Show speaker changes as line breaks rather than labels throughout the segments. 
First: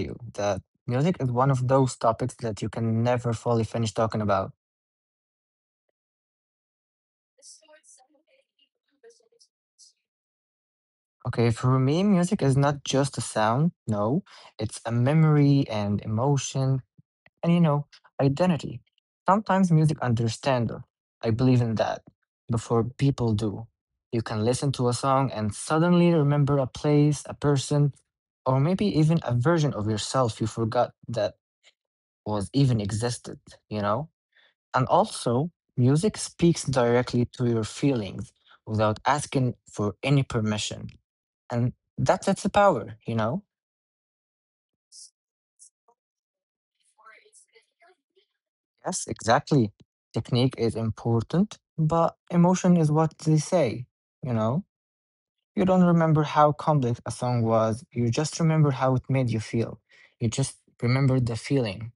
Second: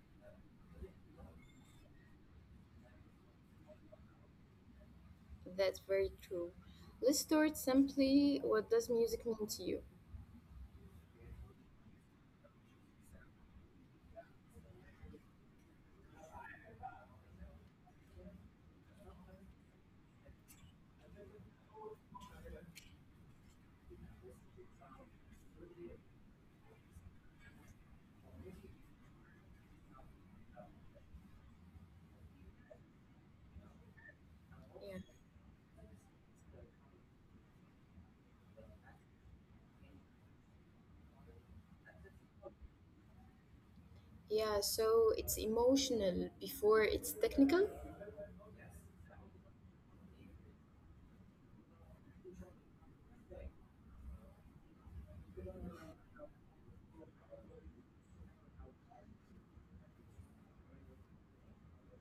you that music is one of those topics that you can never fully finish talking about.
That's very true. Let's start simply. What does music mean to you?
Okay, for me, music is not just a sound. No, it's a memory and emotion and identity. Sometimes music understands us. I believe in that. Before people do, you can listen to a song and suddenly remember a place, a person, or maybe even a version of yourself you forgot that was even existed, you know? And
Yeah.
also, music speaks directly to your feelings without asking for any permission. And that's its power.
Yeah, so it's emotional before it's technical.
Yes, exactly. Technique is important, but emotion is what they say, you know? You don't remember how complex a song was, you just remember how it made you feel. You just remember the feeling.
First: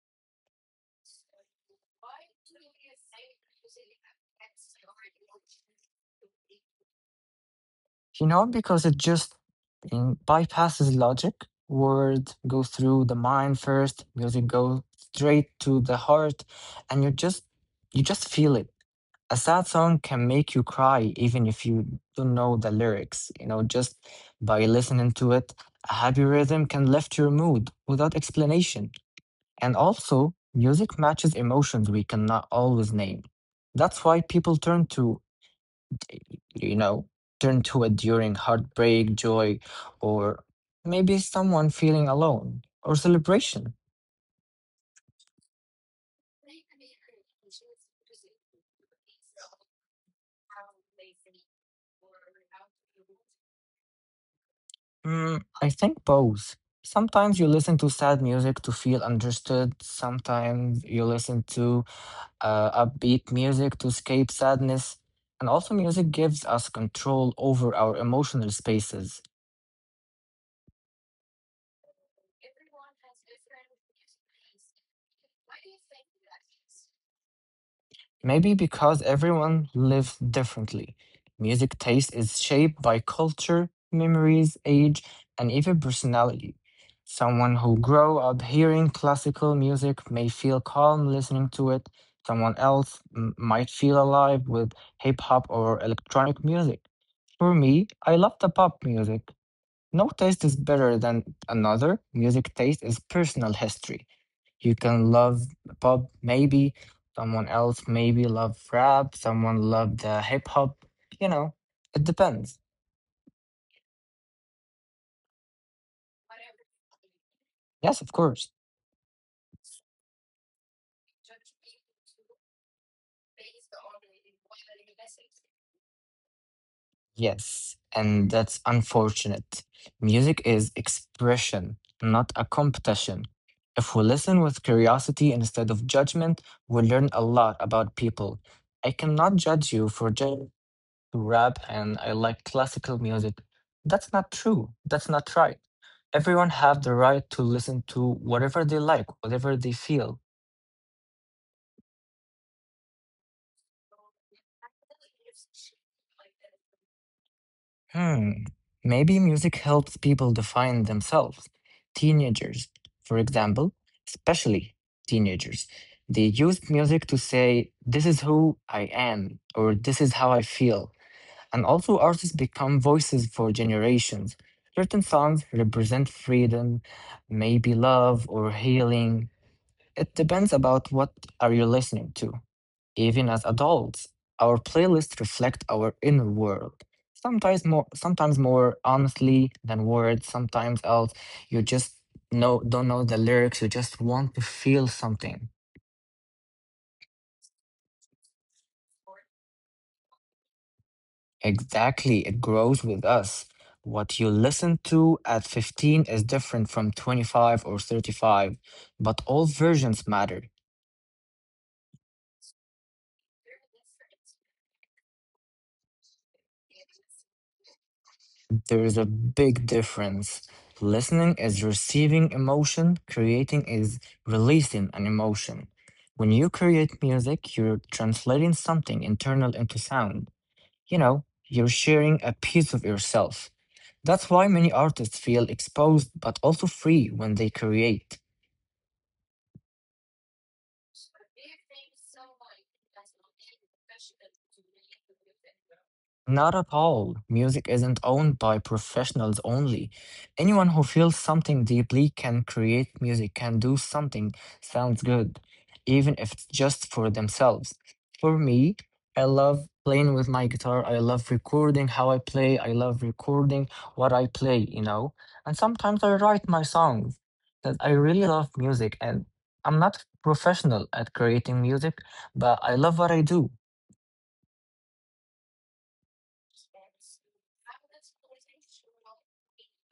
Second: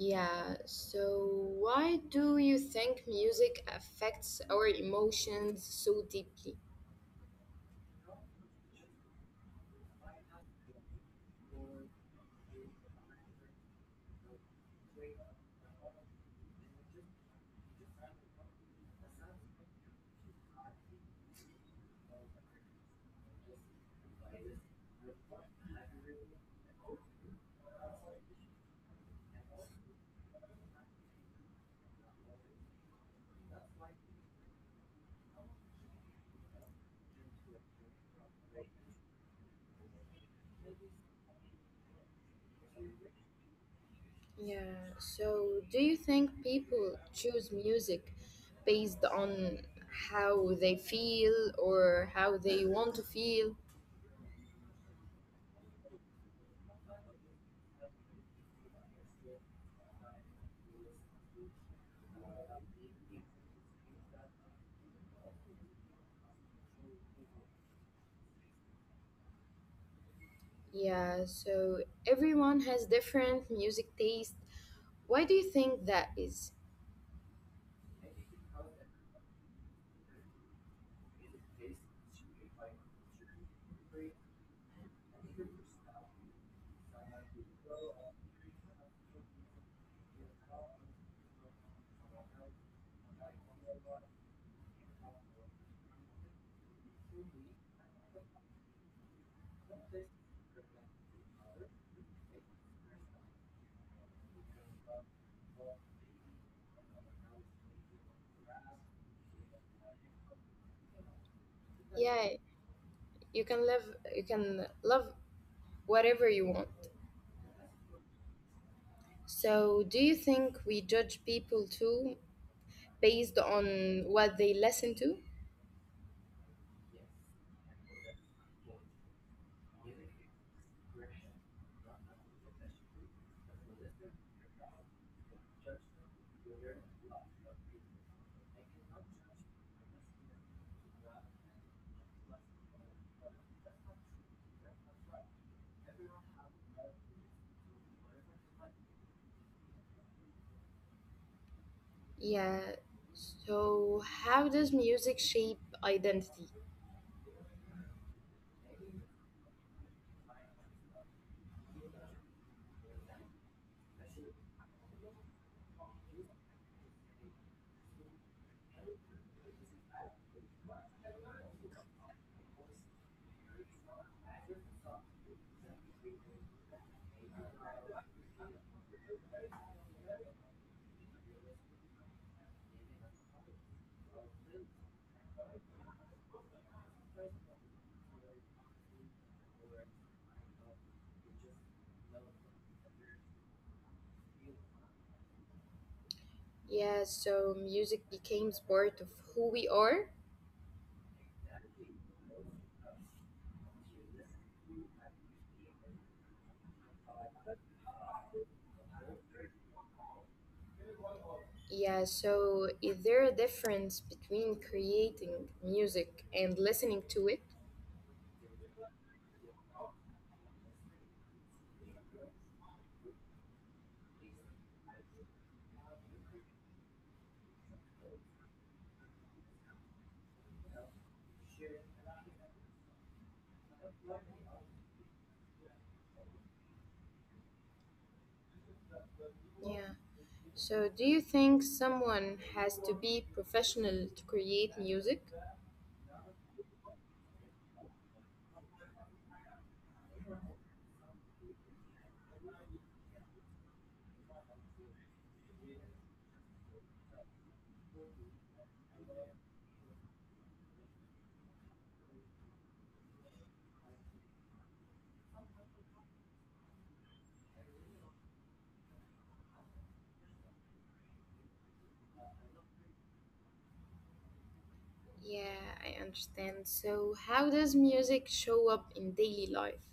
Yeah, so why do you think music affects our emotions so deeply?
Because it just bypasses logic. Words go through the mind first, music goes straight to the heart, and you just feel it. A sad song can make you cry even if you don't know the lyrics, just by listening to it. A happy rhythm can lift your mood without explanation. And also, music matches emotions we cannot always name. That's why people you know, turn to it during heartbreak, joy, or maybe someone feeling alone or celebration.
Yeah, so do you think people choose music based on how they feel or how they want to feel?
I think both. Sometimes you listen to sad music to feel understood. Sometimes you listen to upbeat music to escape sadness. And also, music gives us control over our emotional spaces.
Yeah, so everyone has different music taste. Why do you think that is?
Maybe because everyone lives differently. Music taste is shaped by culture, memories, age, and even personality. Someone who grew up hearing classical music may feel calm listening to it. Someone else might feel alive with hip hop or electronic music. For me, I love the pop music. No taste is better than another. Music taste is personal history. You can love pop, maybe. Someone else maybe love rap. Someone love the hip hop. You know, it
Yeah,
depends.
you can love you can love whatever you want.
Yes, of course.
So do you think we judge people too based on what they listen to?
Yes, and that's unfortunate. Music is expression, not a competition. If we listen with curiosity instead of judgment, we learn a lot about people. I cannot judge you for to rap and I like classical music. That's not true. That's not right. Everyone have the right to listen to whatever they like, whatever they feel.
Yeah. So how does music shape identity?
Hmm. Maybe music helps people define themselves. Teenagers, for example, especially teenagers, they use music to say, this is who I am, or this is how I feel. And also, artists become voices for generations. Certain songs represent freedom, maybe love or healing. It depends about what are you listening to. Even as adults, our playlists reflect our inner world. Sometimes more honestly than words. Sometimes else, you just know don't know the lyrics. You just want to feel something.
Yeah, so music becomes part of who we are.
Exactly, it grows with us. What you listen to at 15 is different from 25 or 35, but all versions matter.
Yeah, so is there a difference between creating music and listening to it?
There is a big difference. Listening is receiving emotion, creating is releasing an emotion. When you create music, you're translating something internal into sound. You're sharing a piece of yourself. That's why many artists feel exposed but also free when they create.
Yeah. So do you think someone has to be professional to create music?
Not at all. Music isn't owned by professionals only. Anyone who feels something deeply can create music, can do something sounds good, even if it's just for themselves. For me, I love playing with my guitar. I love recording how I play. I love recording what I play. And sometimes I write my songs. That I really love music and I'm not professional at creating music, but I love what I do.
Yeah, I understand. So how does music show up in daily life?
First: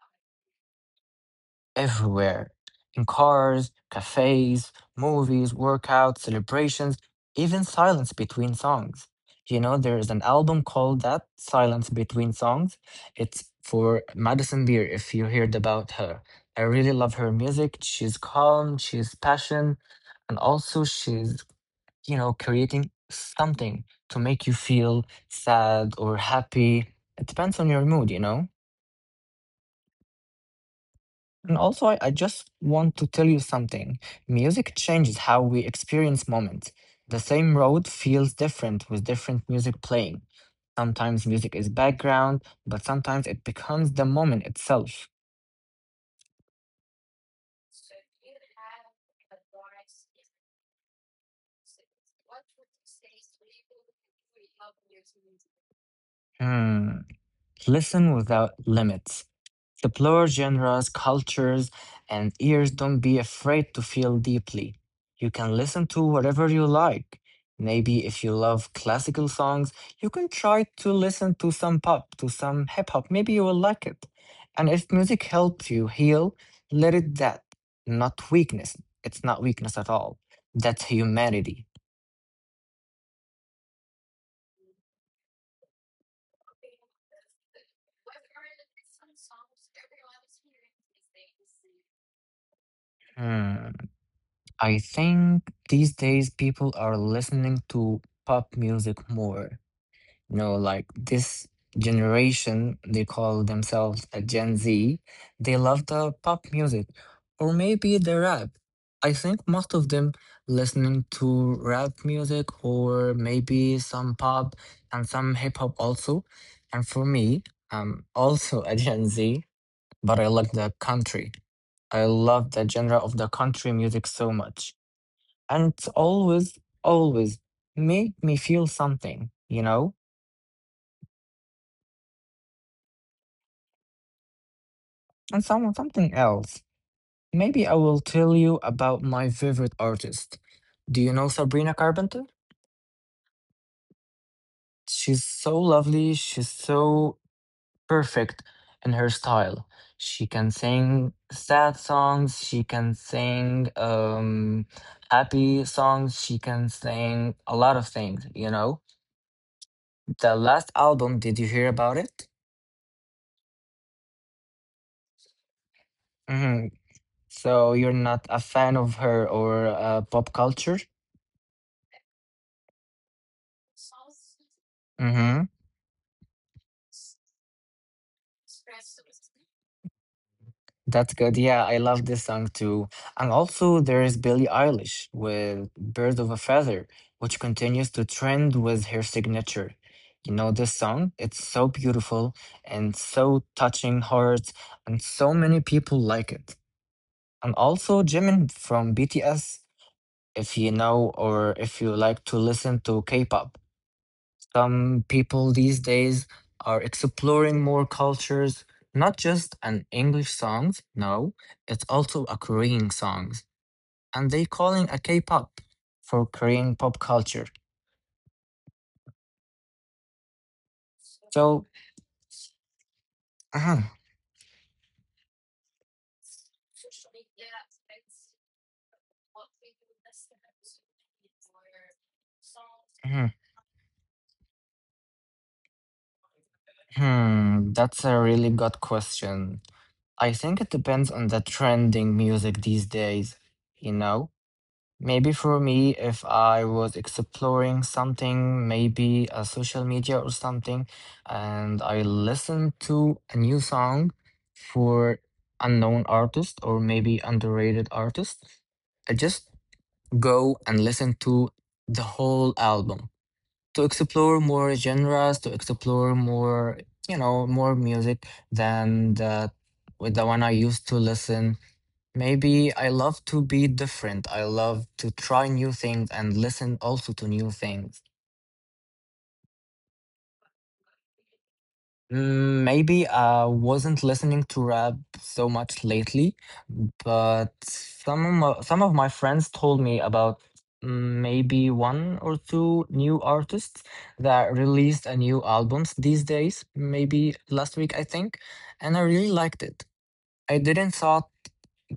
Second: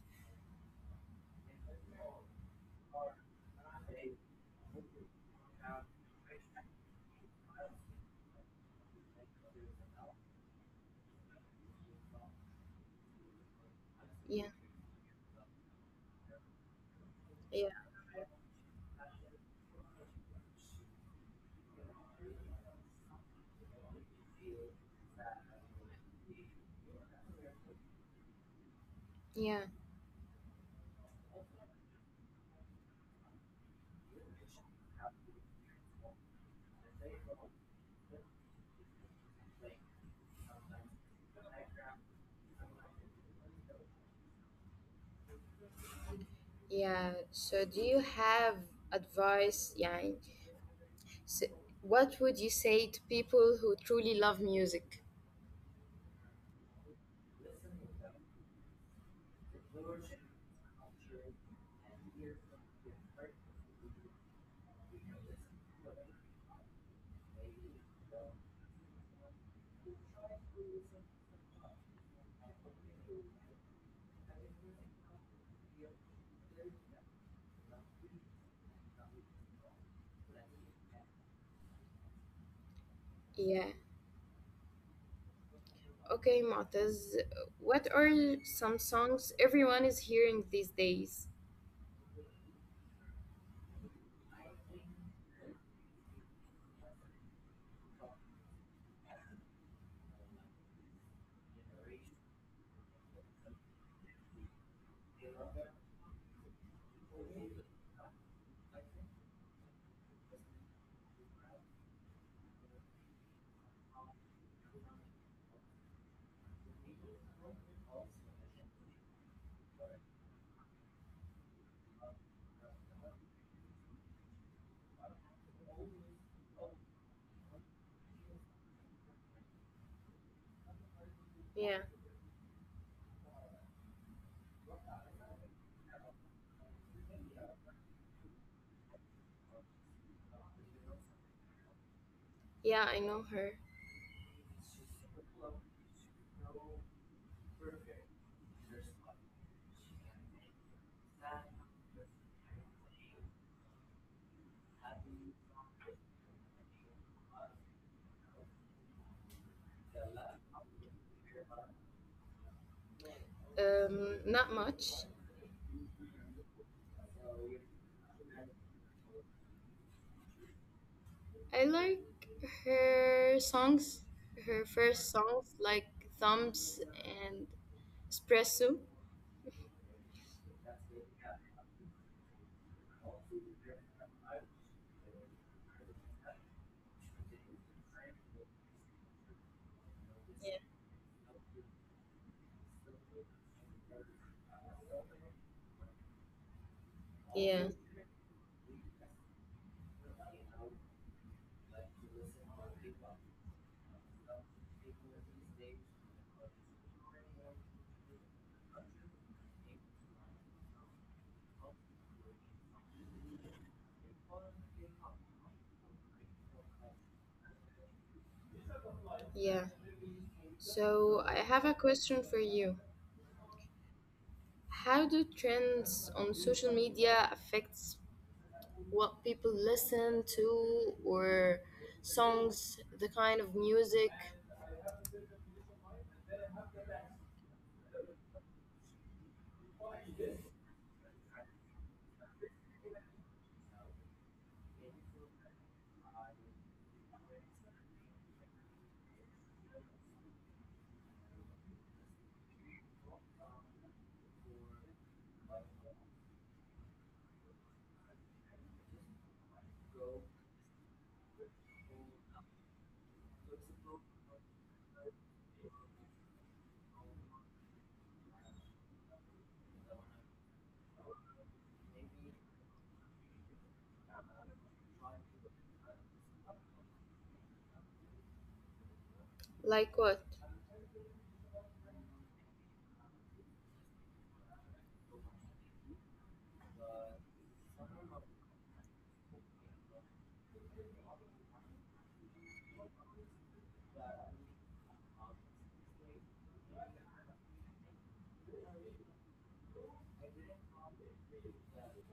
Everywhere in cars, cafes, movies, workouts, celebrations, even silence between songs. There is an album called that Silence Between Songs. It's for
Yeah,
Madison Beer, if you heard about her. I really love her
yeah,
music. She's calm, she's passion, and also she's creating something to make you feel sad or happy. It depends on your mood.
yeah,
And also, I just want to tell you something. Music changes how we experience moments. The same road feels different with different music playing. Sometimes music is background, but sometimes it becomes the moment itself.
yeah. So do you have advice? Yeah. So what would you say to people who truly love music?
Hmm. Listen without limits. Explore genres, cultures, and ears don't be afraid to feel deeply. You can listen to whatever you like. Maybe if you love classical songs, you can try to listen to some pop, to some hip hop. Maybe you will like it. And if music helps you heal, let it that, not weakness. It's not weakness at all. That's humanity.
Yeah. Okay, Matas, what are some songs everyone is hearing these days?
Hmm. I think these days people are listening to pop music more. No, like this generation, they call themselves a Gen Z. They love the pop music or maybe the rap. I think most of them listening to rap music or maybe some pop and some hip hop also. And for me, I'm also a Gen Z, but I like the country. I love the genre of the country music so much. And it's always, always make me feel something.
Yeah.
And someone, something else. Maybe I will tell you about my favorite artist. Do you know Sabrina Carpenter?
Yeah, I know her.
She's so lovely. She's so perfect in her style. She can sing sad songs. She can sing happy songs. She can sing a lot of things. The last album, did you hear about it?
Not much.
hmm So you're not a fan of her or pop culture?
I like her songs, her first
hmm
songs like Thumbs and Espresso.
That's good. Yeah, I love this song too. And also, there is Billie Eilish with Bird of a Feather, which continues to trend with her signature. You know,
Yeah.
this song, it's so beautiful and so touching hearts, and so many people like it.
Yeah.
And also, Jimin from BTS, if you know or if you like to listen to K pop. Some people these days are exploring more cultures, not just an English songs, no, it's also a Korean songs, and they calling a K-pop for Korean pop culture.
Yeah. So I have a
So,
question for you.
uh,
How do trends on social media affect what people listen to or songs, the kind of
hmm,
music.
that's a really good question. I think it depends on the trending music these days, you know? Maybe for me, if I was exploring something, maybe a social media or something, and I listened to a new song for unknown artist or maybe underrated artist, I just go and listen to the whole album to explore more genres, to explore more, more music than the with the one I used to listen. Maybe I love to be different. I love to try new things and listen also to new things.
Like what?
Maybe I wasn't listening to rap so much lately, but some of my friends told me about maybe one or two new artists that released a new albums these days, maybe last week, I think, and I really liked it. I didn't thought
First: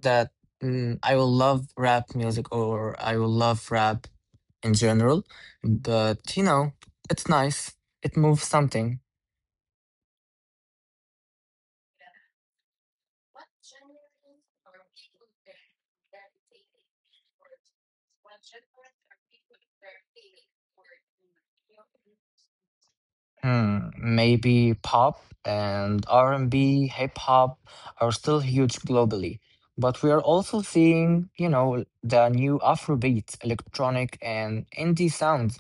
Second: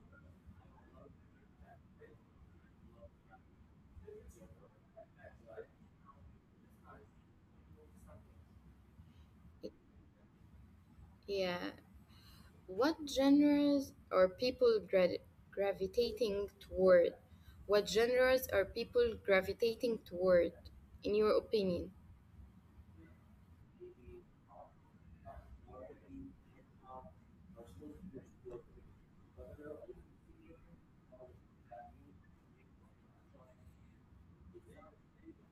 that I will love rap music or I will love rap in general, but it's nice. It moves something.
Yeah. What genres are people gravitating toward? What genres are people gravitating toward, in your opinion?
Maybe pop and R&B, hip hop are still huge globally, but we are also seeing the new Afrobeat, electronic and indie sounds.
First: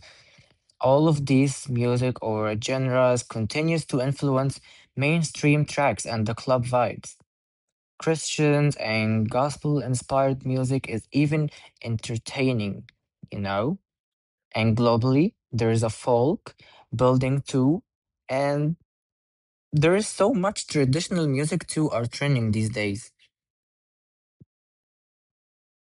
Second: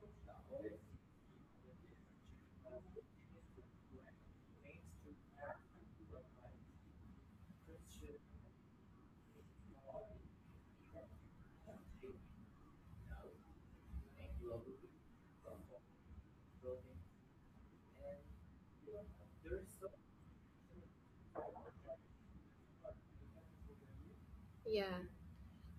All of these music or genres continues to influence mainstream tracks and the club vibes. Christians and gospel-inspired music is even entertaining, you know? And globally, there is a folk building too, and there is so much traditional music too are trending these days.
Yeah.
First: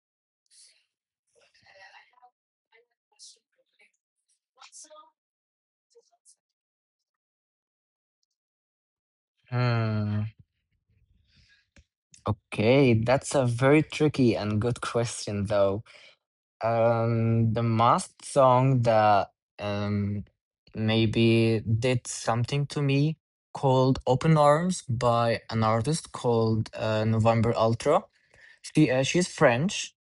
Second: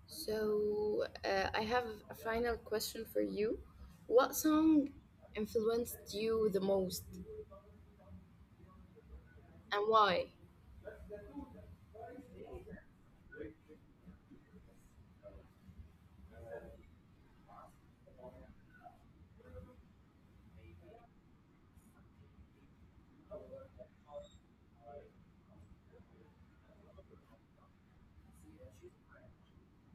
So, I have a final question for you. What song influenced you the most and
Hmm.
why?
Okay, that's a very tricky and good question though. The last song that um maybe did something to me called "Open Arms" by an artist called November Ultra. She's French,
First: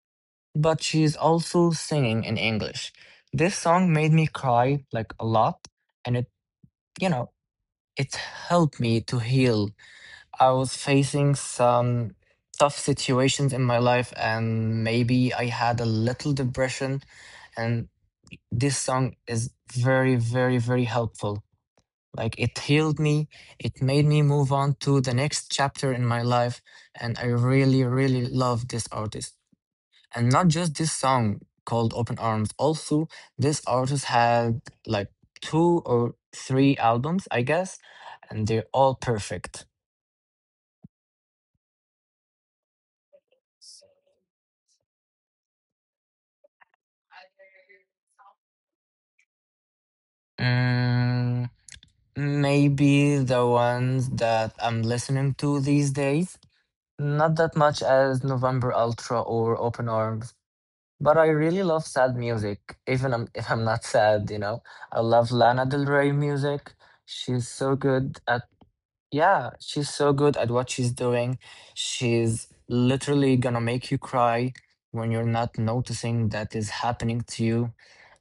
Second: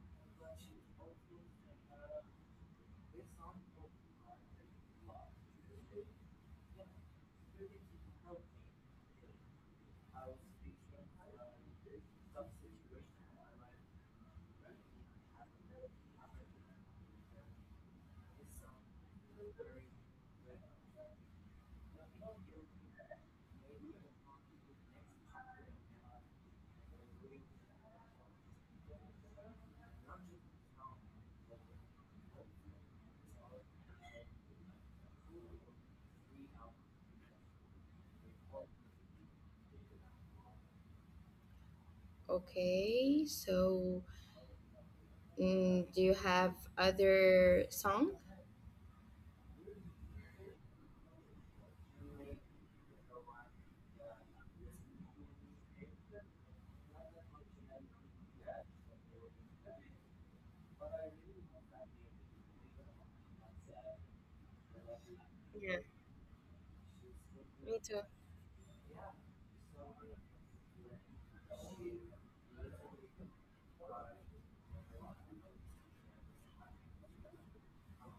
but she's also singing in English. This song made me cry like a lot, and it you know it helped me to heal. I was facing some tough situations in my life, and maybe I had a little depression. And this song is very, very, very helpful. Like it healed me, it made me move on to the next chapter in my life. And I really, really love this artist. And not just this song called Open Arms, also, this artist had like two or three albums, I guess, and they're all perfect.
Okay, so do you have other song?
Mm, Maybe the ones that I'm listening to these days. Not that much as November Ultra or Open Arms, but I really love sad music, even if I'm not sad. I love Lana
Yeah,
Del Rey music. She's so
me too.
good at, yeah, she's so good at what she's doing. She's literally gonna make you cry when you're not noticing that is happening to you.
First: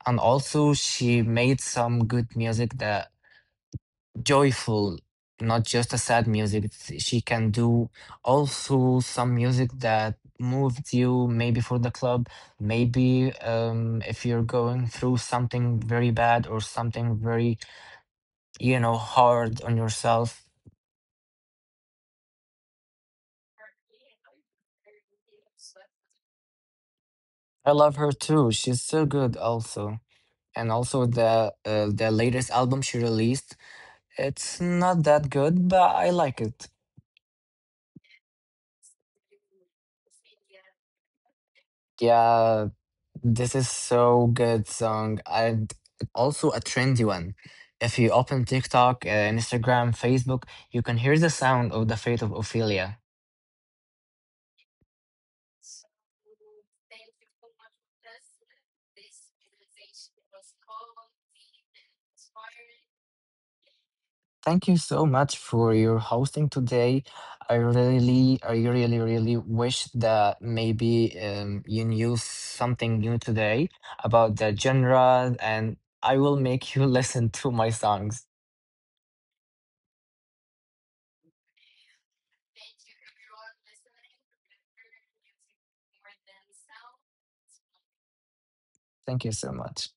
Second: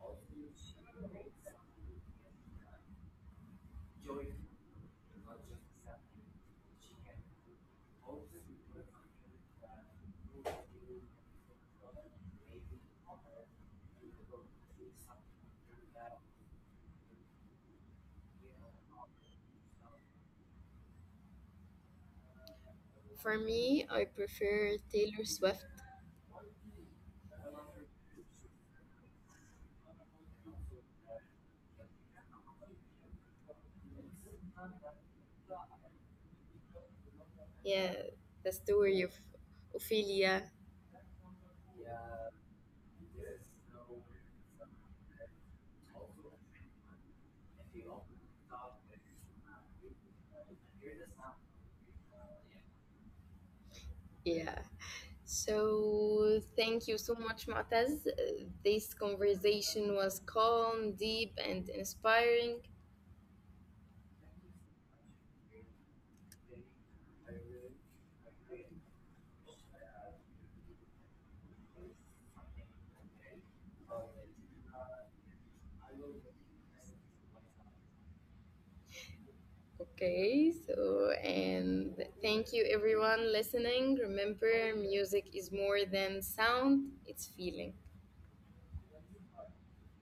And also, she made some good music that joyful, not just a sad music. She can do also some music that moved you, maybe for the club, maybe if you're going through something very bad or something very hard on yourself.
For me, I prefer Taylor Swift.
I love her too. She's so good also. And also the latest album she released, it's not that good, but I like it.
Yeah, the story of Ophelia.
Yeah, this is so good song and also a trendy one. If you open TikTok, Instagram, Facebook, you can hear the sound of the fate of Ophelia.
Yeah. So thank you so much, Mu'taz. This conversation was calm, deep, and inspiring.
Thank you so much for your hosting today. I really, really wish that maybe you knew something new today about the genre, and I will make you listen to my songs.
Okay, so and thank you everyone listening. Remember, music is more than sound, it's feeling.
Thank you so much.